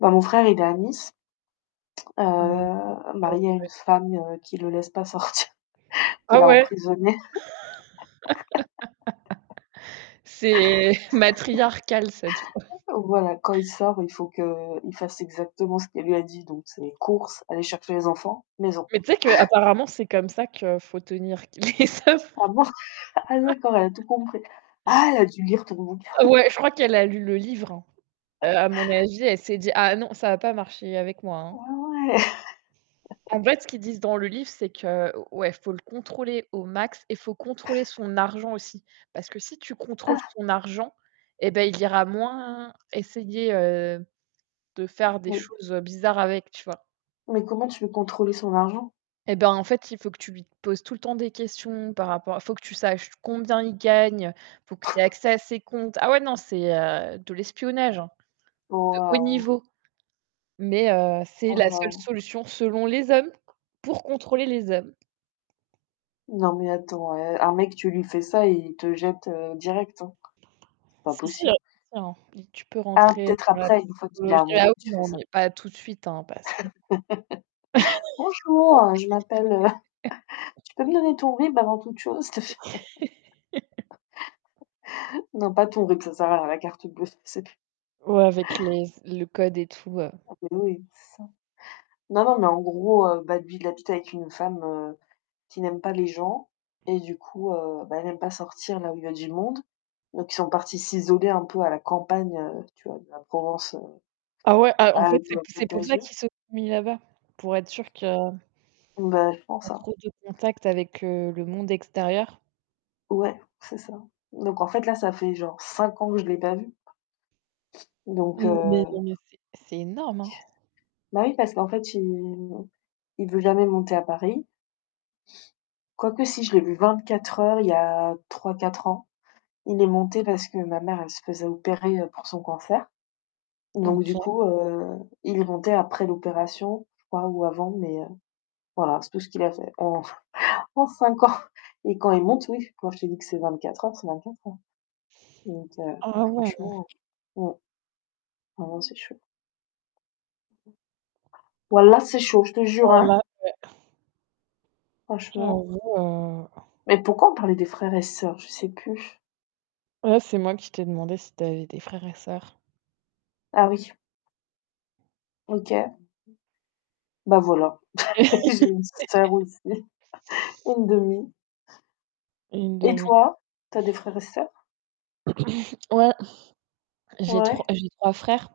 Moi mon frère il est à Nice, heu, Hem marié à une [unintelligible] femme, heu, qui le laisse pas sortir, qui Ah l'a ouais? emprisonné. C'est matriarcal cette fois. Voilà, quand il sort, il faut qu'il fasse exactement ce qu'elle lui a dit, donc c'est courses, aller chercher les enfants, maison. Mais tu sais qu'apparemment, c'est comme ça que faut tenir qu les hommes. Ah bon? Ah d'accord, elle a tout compris. Ah! Elle a dû lire ton bouquin! Ah ouais, je crois qu'elle a lu le livre, hein. Heu, à mon avis, elle s'est dit: «Ah non! Ça va pas marcher avec moi, Ah hein.» ouais. En fait, ce qu'ils disent dans le livre, c'est que o ouais il faut le contrôler au max, et faut contrôler son argent aussi. Parce que si tu contrôles Ah! son argent, eh beh, il ira moins essayer, heu, de faire des Oui. choses bizarres avec, tu vois? Mais comment tu veux contrôler son argent? Eh ben, en fait, il faut que tu lui poses tout le temps des questions par rapport faut que tu saches combien il gagne, faut que tu aies accès à ses comptes. Ah ouais non c'est, heu, de l'espionnage, hein, de haut Waouh! niveau, mais heu, c'est Oh la seule non! solution selon les hommes pour contrôler les hommes. Non, mais attends, eh un mec, tu lui fais ça, il te jette, heu, direct, hein. C'est pas Si si, heu, possible. tu sais, hein, li tu peux Ah rentrer peut-être dans la après. Une fois qu'il est psychologie ah amoureux que oui tu fais non, ça. mais pas tout de suite, hein, parce que «Bonjour, je m'appelle, heu tu peux [unintelligible] me donner ton RIB avant toute chose? S'il te p» Non, pas ton RIB ça sert à rien, la carte bleue c'est p Ouais avec les s le code et tout, heu. Non mais oui. C'est ça. Non non mais en gros, heu, bah, lui il habite avec une femme, heu, qui n'aime pas les gens. Et du coup, heu, bah, elle aime pas sortir là où il y a du monde. Donc ils sont partis s'isoler un peu à la campagne, tu vois, de la Ah ouais, ah en fait, c'est p c'est Provence-Alpes-Côte pour ça d'Azur. qu'ils se sont mis là-bas? Pour être sûrs que Bah je pas pense, hein. trop de contact avec, heu, le monde extérieur? Ouais, c'est ça. Donc en fait là, ça fait genre 5 ans que je l'ai pas vu. Donc Mais heu non! Mais c'est c'est énorme, hein. Bah oui parce qu'en fait il il veut jamais monter à Paris quoique, si je l'ai vu 24 heures, il y a 3-4 ans. Il est monté parce que ma mère elle se faisait opérer, heu, pour son cancer. Donc du OK. coup, heu, il est monté après l'opération, je crois, ou avant. Mais, heu, voilà, c'est tout ce qu'il a fait en en 5 ans! Et quand il monte oui, quand je te dis que c'est 24 heures, c'est 24 heures. Donc heu, ouais, Ah ouais, non. franchement. Mmh. Ah non c'est chaud. Wallah c'est chaud, je te jure, hein! Wallah ouais. Franchement. J'avoue, heu Mais pourquoi on parlait des frères et sœurs? Je sais plus. Oh c'est moi qui t'ai demandé si tu avais des frères et sœurs. Ah oui! OK. Bah, voilà j'ai une sœur aussi, 1/2. une Et demie. toi? Tu as des frères et sœurs? Ouais. J'ai 3 Ouais? j'ai 3 frères.